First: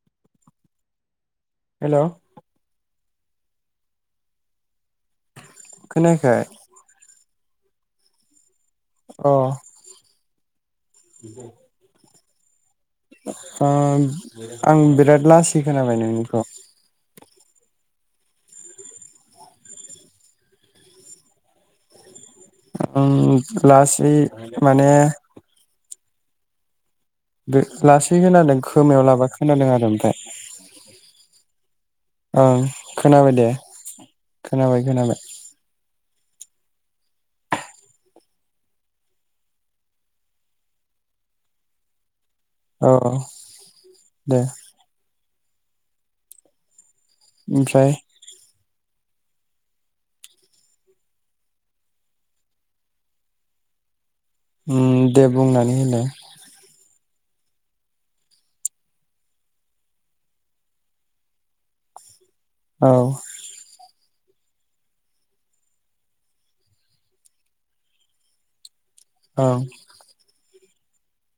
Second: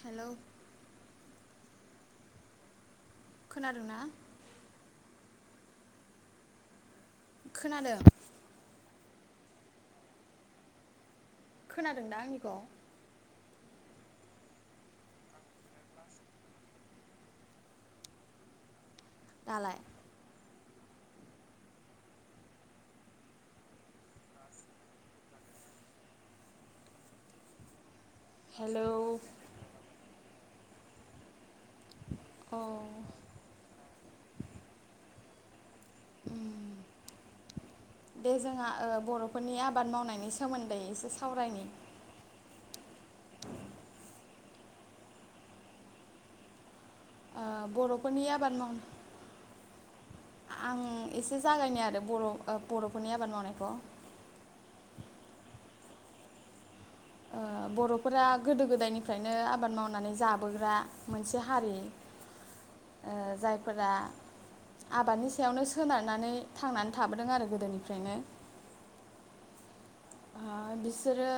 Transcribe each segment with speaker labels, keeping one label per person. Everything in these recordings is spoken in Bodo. Speaker 1: हेल
Speaker 2: हेल
Speaker 1: खोनादोंना?
Speaker 2: खोनायाखै?
Speaker 1: खोनादों।
Speaker 2: अ
Speaker 1: खोनादों दा आं [unintelligible]
Speaker 2: आं बिराद लासै खोनाबाय नोंनिखौ।
Speaker 1: दालाय?
Speaker 2: ओम लासै माने [unintelligible] [unintelligible]
Speaker 1: हेलौ
Speaker 2: खोमायाव लाबा खोनादों आरो ओमफ्राय [inaudible]
Speaker 1: औ
Speaker 2: ओं खोनाबाय दे खोनाबाय खोनाबाय [inaudible]
Speaker 1: दे जोंहा ओ बरफोरनि आबाद मावनायनि सोमोन्दै एसे सावरायनि
Speaker 2: औ दे
Speaker 1: ओ
Speaker 2: ओमफ्राय
Speaker 1: बरफोरनि आबाद माव आं एसे जागायनाय आरो बर बरफोरनि आबाद मावनायखौ
Speaker 2: दे बुंनानै होदो
Speaker 1: ओ बरफोरा गोदो गोदायनिफ्रायनो आबाद मावनानै जाबोग्रा मोनसे हारि।
Speaker 2: औ
Speaker 1: ओ जायफोरा आबादनि सायावनो सोनारनानै थांनानै थाबोदों आरो गोदोनिफ्रायनो।
Speaker 2: औ
Speaker 1: ओ बिसोरो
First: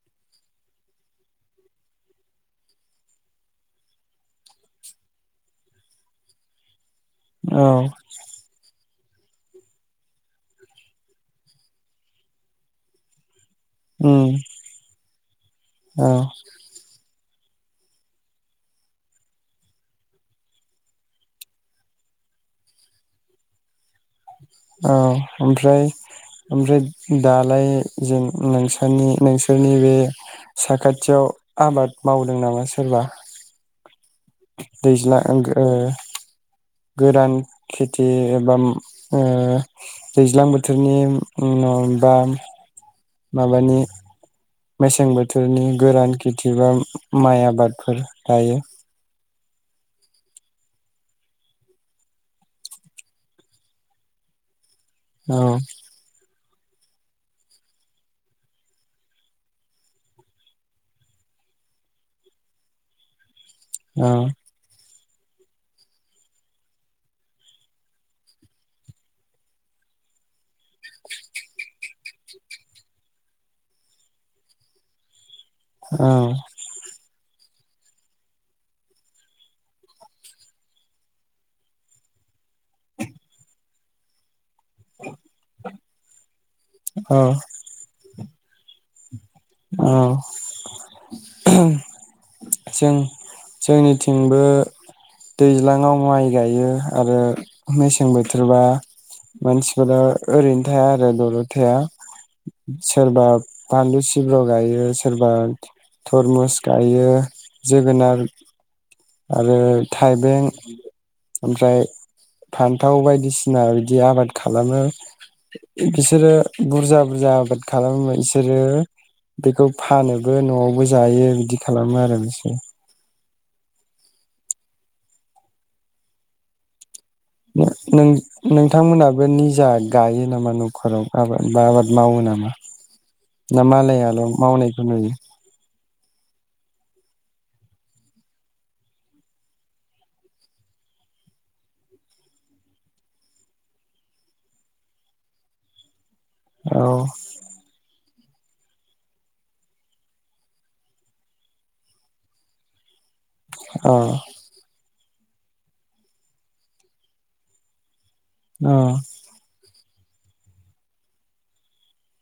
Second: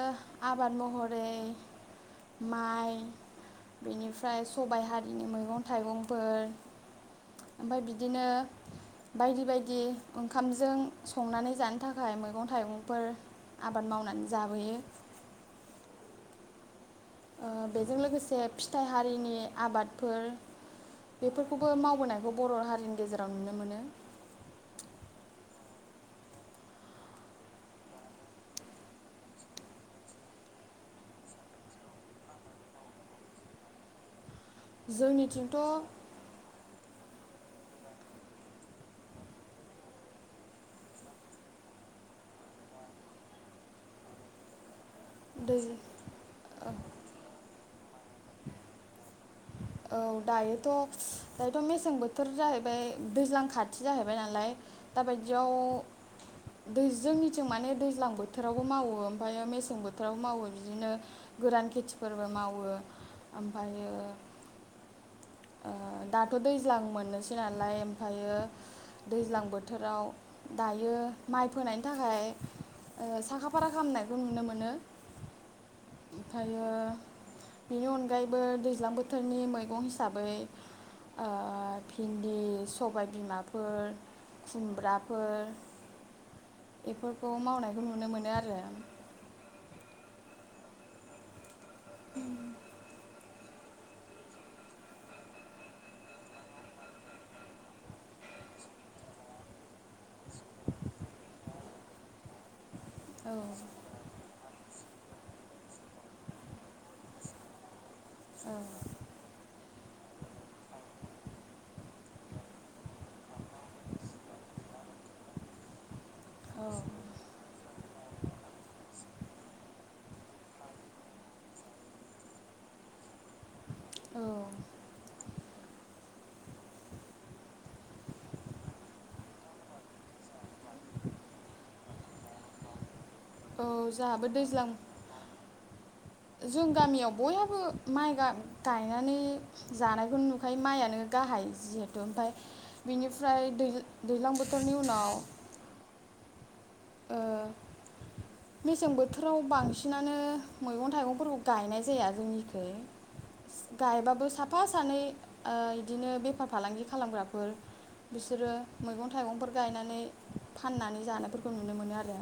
Speaker 1: आबाद महरै माइ बिनिफ्राय सबाइ हारिनि मैगं थाइगंफोर
Speaker 2: औ
Speaker 1: ओमफ्राय बिदिनो बायदि बायदि ओंखामजों संनानै जानो थाखाय मैगं थाइगंफोर आबाद
Speaker 2: उम
Speaker 1: मावनानै जाबोयो।
Speaker 2: [inaudible]
Speaker 1: ओ बेजों लोगोसे फिथाइ हारिनि आबादफोर बेफोरखौबो मावबोनायखौ बर हारिनि गेजेराव नुनो मोनो।
Speaker 2: औ ओमफ्राय ओमफ्राय दालाय जों नोंसोरनि नोंसोरनि बे साखाथियाव आबाद मावदों नामा सोरबा? दैज्लां
Speaker 1: जोंनिथिंथ'
Speaker 2: [unintelligible] गोदान खेथि एबा ओ दैज्लां बोथोरनि उनाव दा माबानि मेसें
Speaker 1: दै
Speaker 2: बोथोरनि गोरान खेथि बा माइ आबाद फोर गायो
Speaker 1: औ दायोथ' दायोथ' मेसें बोथोर जाहैबाय दैज्लां खाथि जाहैबाय नालाय
Speaker 2: औ
Speaker 1: दाबायदियाव दै जोंनिथिं माने दैज्लां बोथोरावबो मावो ओमफ्रायो मेसें बोथोरावबो मावो बिदिनो गोरान खेथिफोरबो मावो ओमफाय
Speaker 2: ओ
Speaker 1: ओ दाथ' दैज्लां मोननोसै नालाय ओमफ्रायो दैज्लां बोथोराव दायो माइ फोनायनि थाखाय ओ साखा फारा खालामनायखौ नुनो मोनो।
Speaker 2: औ
Speaker 1: ओमफायो बेनि अनगायैबो दैज्लां बोथोरनि मैगं हिसा बै ओ भिन्दि, सबाय, बिमाफोर खुमब्राफोर
Speaker 2: औ
Speaker 1: बेफोरखौ मावनायखौ नुनो मोनो आर रो
Speaker 2: औ
Speaker 1: [inaudible]
Speaker 2: जों जोंनिथिंबो दैज्लाङाव माइ गायो आरो मेसें बोथोरबा मानसिफोरा ओरैनो थाया आरो दलद थाया सोरबा
Speaker 1: औ औ
Speaker 2: फानलु सिब्र' गायो सोरबा थरमुस गायो जोगो नार आरो थाइबें ओमफ्राय फान्थाव बायदिसिना बिदि आबाद खालामो बिसोरो बुरजा बुरजा आबाद खालामो बिसोरो बेखौ फानोबो न'आवबो जायो बिदि खालामो आरो बिसोरो
Speaker 1: औ
Speaker 2: नो-नों-नोंथांमोनहाबो निजा गायो नामा न'खराव आबाद बा आबाद मावो नामा? ना मालायाल'
Speaker 1: जोंहाबो दैज्लां
Speaker 2: मावनायखौ नुयो
Speaker 1: जों गामियाव बयहाबो माइ गा-गायनानै जानायखौनो नुखायो माइयानो गाहाय जिहेथु ओमफ्राय बिनिफ्राय दै-दैज्लां बोथोरनि उनाव
Speaker 2: औ
Speaker 1: ओ मेसें बोथोराव बांसिनानो मैगं थाइगंफोरखौ गायनाय जाया जोंनिखै
Speaker 2: औ
Speaker 1: गायबाबो साफा सानै ओ इदिनो बेफार फालांगि खालामग्राफोर बिसोरो
Speaker 2: औ
Speaker 1: मैगं थाइगंफोर गायनानै फाननानै जानायफो रखौ नुनो मोनो आरो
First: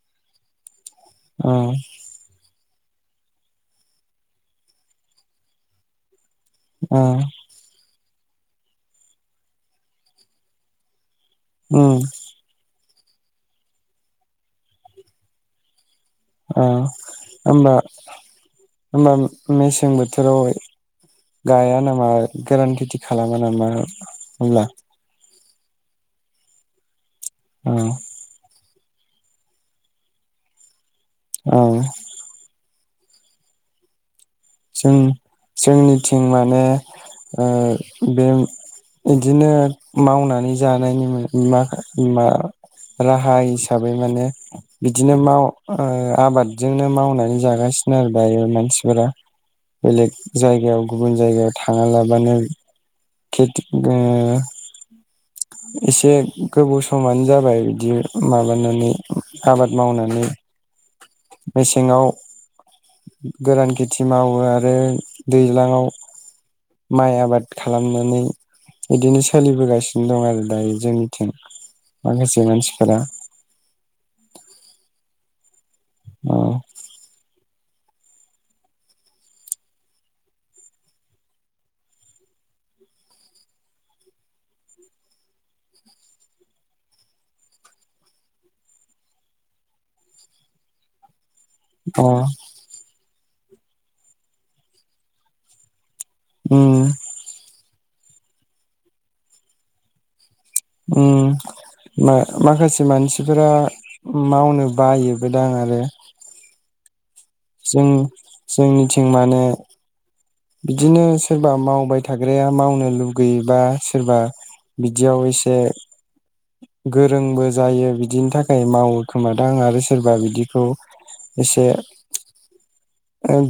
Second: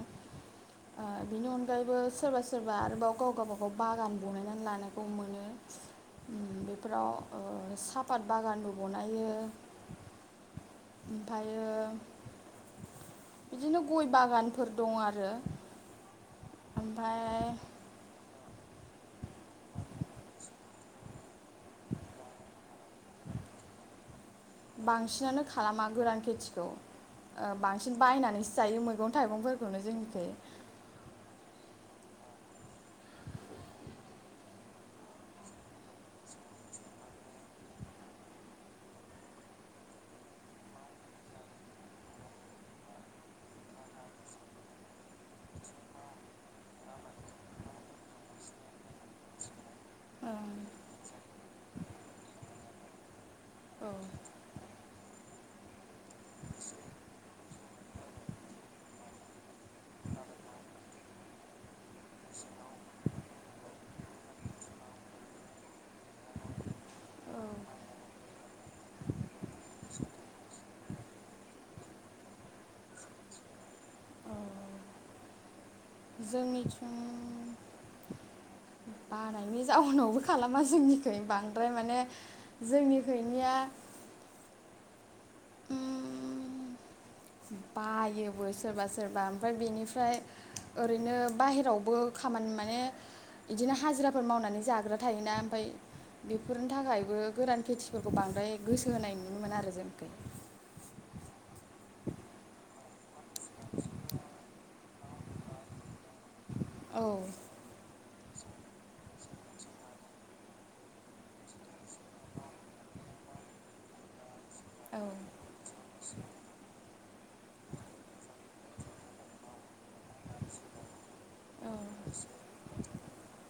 Speaker 1: ओ बिनि
Speaker 2: औ
Speaker 1: अनगायैबो सोरबा सो सोरबा आरोबाव गाव गावबागाव बागान बनायनानै लानायखौ मोनो ओम
Speaker 2: औ
Speaker 1: बेफोराव ओ साफ साफाद बागानबो बनायो ओमफाय
Speaker 2: उम
Speaker 1: बिदिनो गय बागानफोर दं आरो
Speaker 2: औ
Speaker 1: ओमफाय
Speaker 2: होमबा होमबा मेसें बोथोराव हाय गाया नामा गोरान खिथि खालामा नामा होनब्ला?
Speaker 1: बांसिनानो खालामा गोरान खेथिखौ ओ
Speaker 2: औ
Speaker 1: बांसिन बायनानैसो जायो मैगं थाइगंफोरखौनो जोंनिखै
Speaker 2: औ जों जोंनिथिं माने ओ बे इदिनो मावनानै जानायनि मा मा राहा हिसाबै माने बिदिनो माव ओ आबादजोंनो मावनानै जागासिनो आरो दायो मानसिफोरा बेलेग जायगायाव
Speaker 1: ओं
Speaker 2: गुबुन जायगायाव थाङालाबानो खेथि ओ
Speaker 1: औ
Speaker 2: एसे गोबाव समानो जाबाय बिदि माबानानै आबाद मावनानै मेसेङाव गोरान खेथि मावो आरो दैज्लाङाव माइ
Speaker 1: औ
Speaker 2: आबाद खालामनानै इदिनो सोलिबोगासिनो दं आरो दायो जोंनिथिं माखासे मानसिफोरा
Speaker 1: औ
Speaker 2: अ
Speaker 1: जोंनिथिं बानायनि जाउनावबो खालामा जोंनिखै बांद्राय माने जोंनिखैनिया उ म बायोबो सोरबा सोरबा ओमफाय बेनिफ्राय ओरैनो बाहेरायावबो
Speaker 2: अ
Speaker 1: खामानि माने इदिनो हाजिराफोर मावनानै जाग्रा थायोना ओमफाय
Speaker 2: उम
Speaker 1: बेफोरनि थाखायबो गोरान खेथि फोरखौ बांद्राय गोसो होनाय नुनो मोना आरो जोंनिखै
Speaker 2: उम माखासे मानसिफोरा मावनो बायोबोदां आरो
Speaker 1: औ
Speaker 2: जों जोंनिथिं माने बिदिनो सोरबा मावबाय थाग्राया मावनो लुगैयोबा सोरबा बिदियाव एसे गोरोंबो जायो बिदिनि थाखाय मावो खोमादां आरो सोरबा बिदिखौ एसे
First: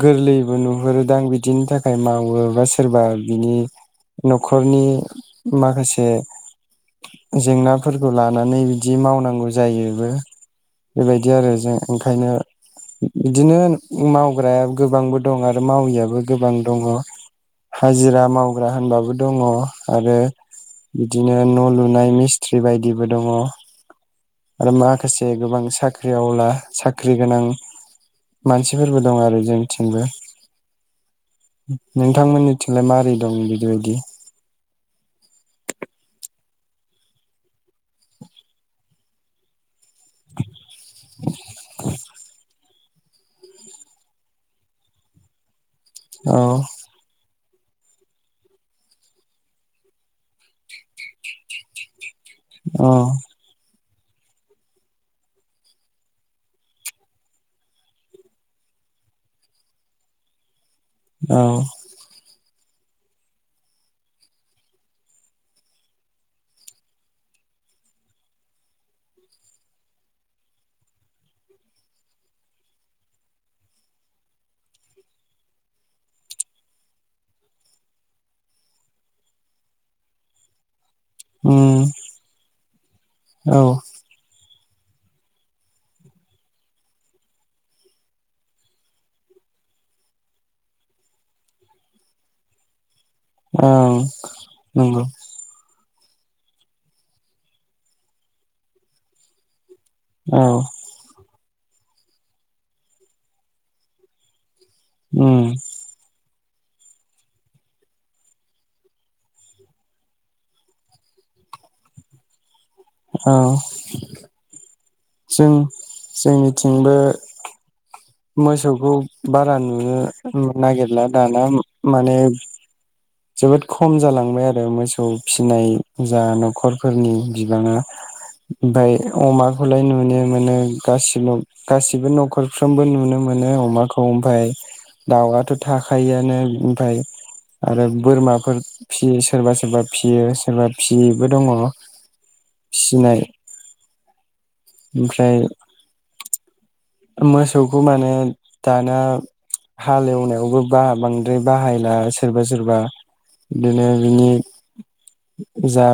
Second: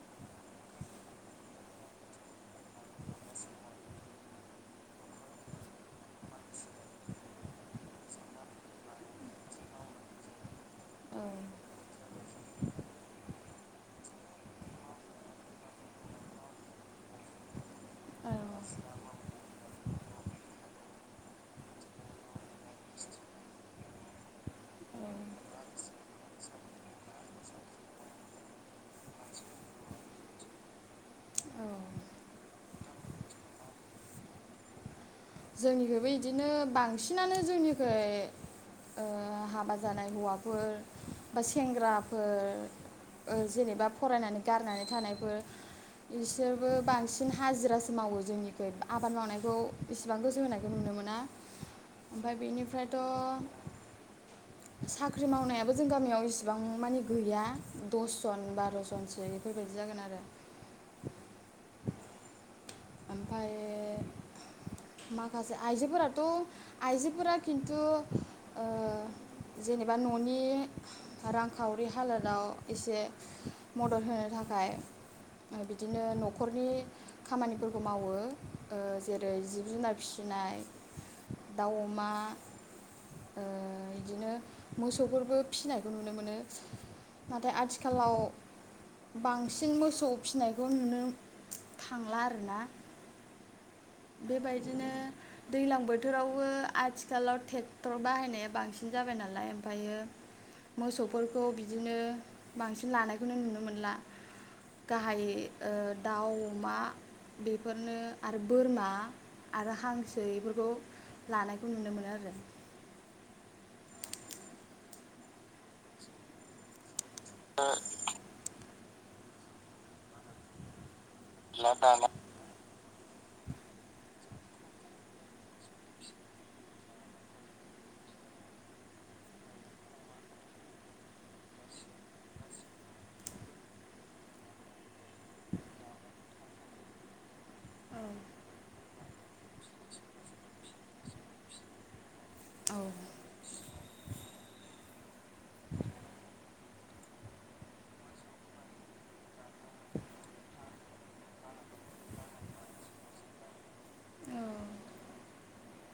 Speaker 2: गोरलैबो नुहरोदां बि दिनि थाखाय मावो बा सोरबा बिनि न'खरनि माखासे जेंनाफोरखौ लानानै बिदि मावनांगौ जायोबो बेबायदि आरो जों ओंखायनो बिदिनो मावग्रा गोबांबो दं आरो मावैयाबो गोबां दङ हाजिरा मावग्रा होनबाबो दङ आरो बिदिनो न' लुनाय मिस्ट्रि बायदिबो दङ आरो
Speaker 1: औ
Speaker 2: माखासे गोबां साख्रिआवला साख्रि गोनां मानसिफोरबो दं आरो जोंथिंबो
Speaker 1: औ
Speaker 2: नोंथांमोननि थिंलाय मा रै दं बिदि बायदि
Speaker 1: जोंनिखैबो इदिनो बांसिनानो जोंनिखै ओ हाबा जानाय हौवाफोर बा सेंग्राफोर ओ जेनेबा फरायनानै गारनानै थानायफोर
Speaker 2: औ
Speaker 1: इसोरबो बांसिन हाजिरासो मावो जोंनिखै आबाद मावनायखौ एसिबां गोसो होनायखौ नुनो मोना ओमफाय
Speaker 2: औ
Speaker 1: बेनिफ्रायथ' साख्रि मावनायाबो जों गामियाव इसिबां मानि गैया दसजन बार'जनसो एफोरबायदि जागोन आरो
Speaker 2: औ
Speaker 1: आमफाय माखासे आइजोफोराथ' आइजोफोरा खिन्थु ओ जेनेबा न'नि रांखावरि हालोदाव एसे मदद होनो थाखाय ओ बिदिनो न'खरनि खामानिफोर खौ मावो ओ जेरै जिब-जुनार फिसिनाय दाउ,
Speaker 2: उम
Speaker 1: अमा ओ
Speaker 2: औ
Speaker 1: इदिनो मोसौफोरबो फिसिनायखौ नुनो मोनो नाथाय आथिखालाव बांसिन मोसौ फिसिनायखौ नुनो थांला आरोना
Speaker 2: ओं
Speaker 1: बेबायदिनो
Speaker 2: नंगौ
Speaker 1: दैलां बो थोरावबो आथिखालाव टेक्टर बाहायनाया बांसिन जाबाय नालाय ओमफायो
Speaker 2: औ
Speaker 1: मोसौफोर खौ बिदिनो बांसिन लानायखौनो नुनो मोनला गाहायै
Speaker 2: उम
Speaker 1: ओ दाउ अमा बेफोरनो आरो बोरमा आरो हांसो एफोरखौ लानायखौ नुनो मोनो आरो
Speaker 2: औ जों जोंनिथिंबो मोसौखौ बारा नुनो नागिरला दाना माने जोबोद खम जालांबाय आरो मोसौ फिसिनाय जा न'खरफोरनि बिबाङा ओमफाय अमाखौलाय नुनो मोनो गासिब गासिबो न'खरफ्रोमबो नुनो मोनो अमाखौ ओमफाय दाउआथ' थाखायोआनो ओमफाय आरो बोरमाफोर फियो सोरबा सोरबा फियो सोरबा फियैबो दङ
Speaker 1: औ
Speaker 2: फिनाय ओमफ्राय मोसौखौ माने दाना हालेवनायावबो बा बांद्राय बाहायला सोरबा सोरबा बिदिनो बिनि
Speaker 1: औ
Speaker 2: जा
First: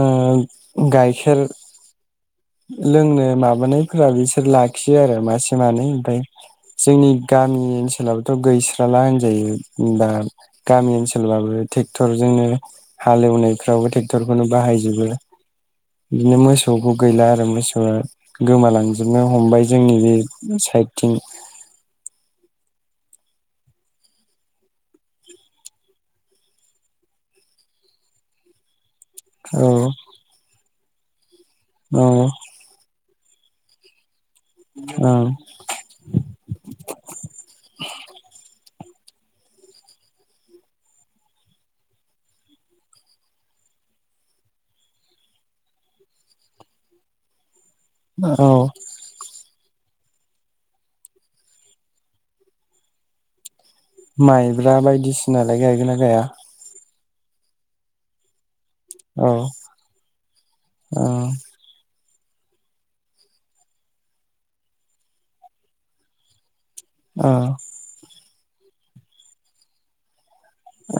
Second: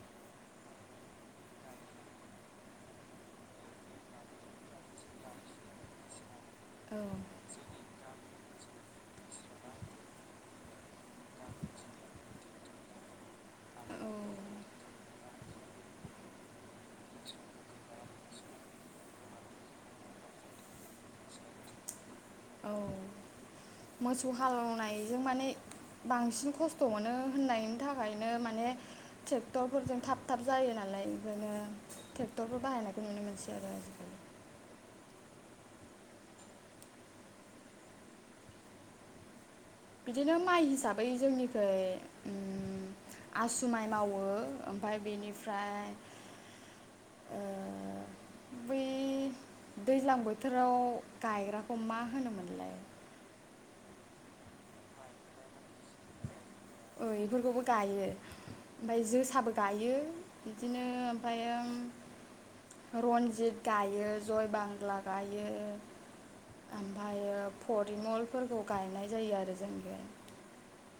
Speaker 2: ओ गाइखेर लोंनो माबानायफोरा बिसोर लाखियो आरो मासे मानै ओमफाय जोंनि गामि ओनसोलाव थ' गैस्राला होनजायो बा गामि ओनसोलबाबो ट्रेक्टरजोंनो हालेवनायफ्रावबो ट्रेक्टरखौनो
Speaker 1: ट्रेक्टरजों
Speaker 2: बाहायजोबो बिदिनो मोसौखौ गैला आरो मोसौआ गोमालांजोबनो हमबाय जोंनि बे साइडथिं
Speaker 1: औ मोसौ हालौनायजों माने बांसिन खस्थ' मोनो होननायनि थाखायनो माने
Speaker 2: औ
Speaker 1: ट्रेक्टरफोरजों थाब थाब जायो नालाय दिनो
Speaker 2: औ
Speaker 1: टेक्ट'रफोर बाहायनाय नुनो मोनसि आरो आजिखालि
Speaker 2: औ [inaudible]
Speaker 1: बिदिनो माइ हिसाबै जोंनिखै ओम आसु माइ मावो ओमफाय बेनिफ्राय ओ
Speaker 2: औ
Speaker 1: बै दैज्लां बोथोराव गायग्राखौ मा होनोमोनलाय
Speaker 2: माइब्रा बायदिसिनालाय गायगोन ना गाया
Speaker 1: ओ इफोरखौबो गायो। ओमफाय
Speaker 2: औ
Speaker 1: जोसाबो गायो बिदिनो
Speaker 2: औ
Speaker 1: ओमफायो रन्जित गायो जय बांला गायो।
Speaker 2: औ
Speaker 1: आमफायो परिमल फोरखौ गायनाय जायो आरो जोंनिखैहाय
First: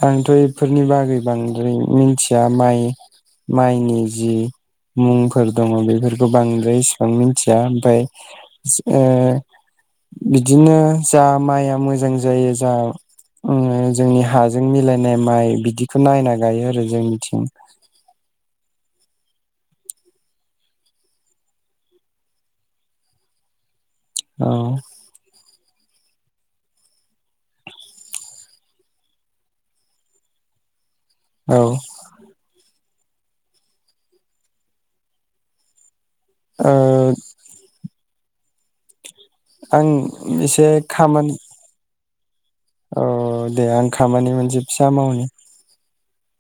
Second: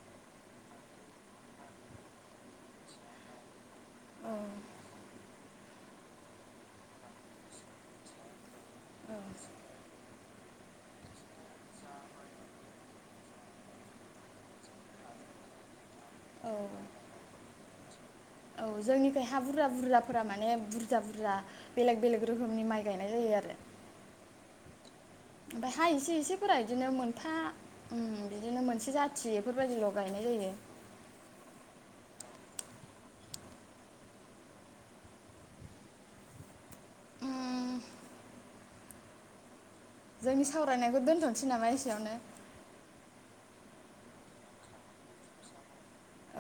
Speaker 2: आंथ' इफोरनि बागै बांद्राय मिनथिया माइ माइनि
Speaker 1: औ
Speaker 2: जि मुं फोर दङ बेफोरबो बांद्राय इसेबां मिन्थिया ओमफाय ओ बिदिनो जा माइआ मोजां जायो जा ओङो जोंनि हा जों मिलायनाय माइ बिदि नायना
Speaker 1: औ
Speaker 2: गायो आरो जोंनिथिं
Speaker 1: औ जोंनिखाय हा बुरजा बुरजाफोरा माने बुरजा बुरजा बेलेग बेलेग रोखोमनि माइ गायनाय जायो आरो
Speaker 2: औ
Speaker 1: ओमफाय हा इसे इसेफोरा इदिनो मोनफा ओम बिदिनो मोनसे जाथि बेफोरबायदिल गायनाय जायो।
Speaker 2: औ ओ
Speaker 1: उम,
Speaker 2: आं
Speaker 1: जोंनि
Speaker 2: एसे
Speaker 1: सावरायनायखौ
Speaker 2: खामानि
Speaker 1: दोन्थनोसै नामा एसेयावनो
Speaker 2: औ दे आं खामानि मोनसे फिसा मावनि।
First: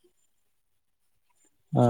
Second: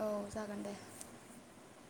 Speaker 1: औ जागोन दे
Speaker 2: आ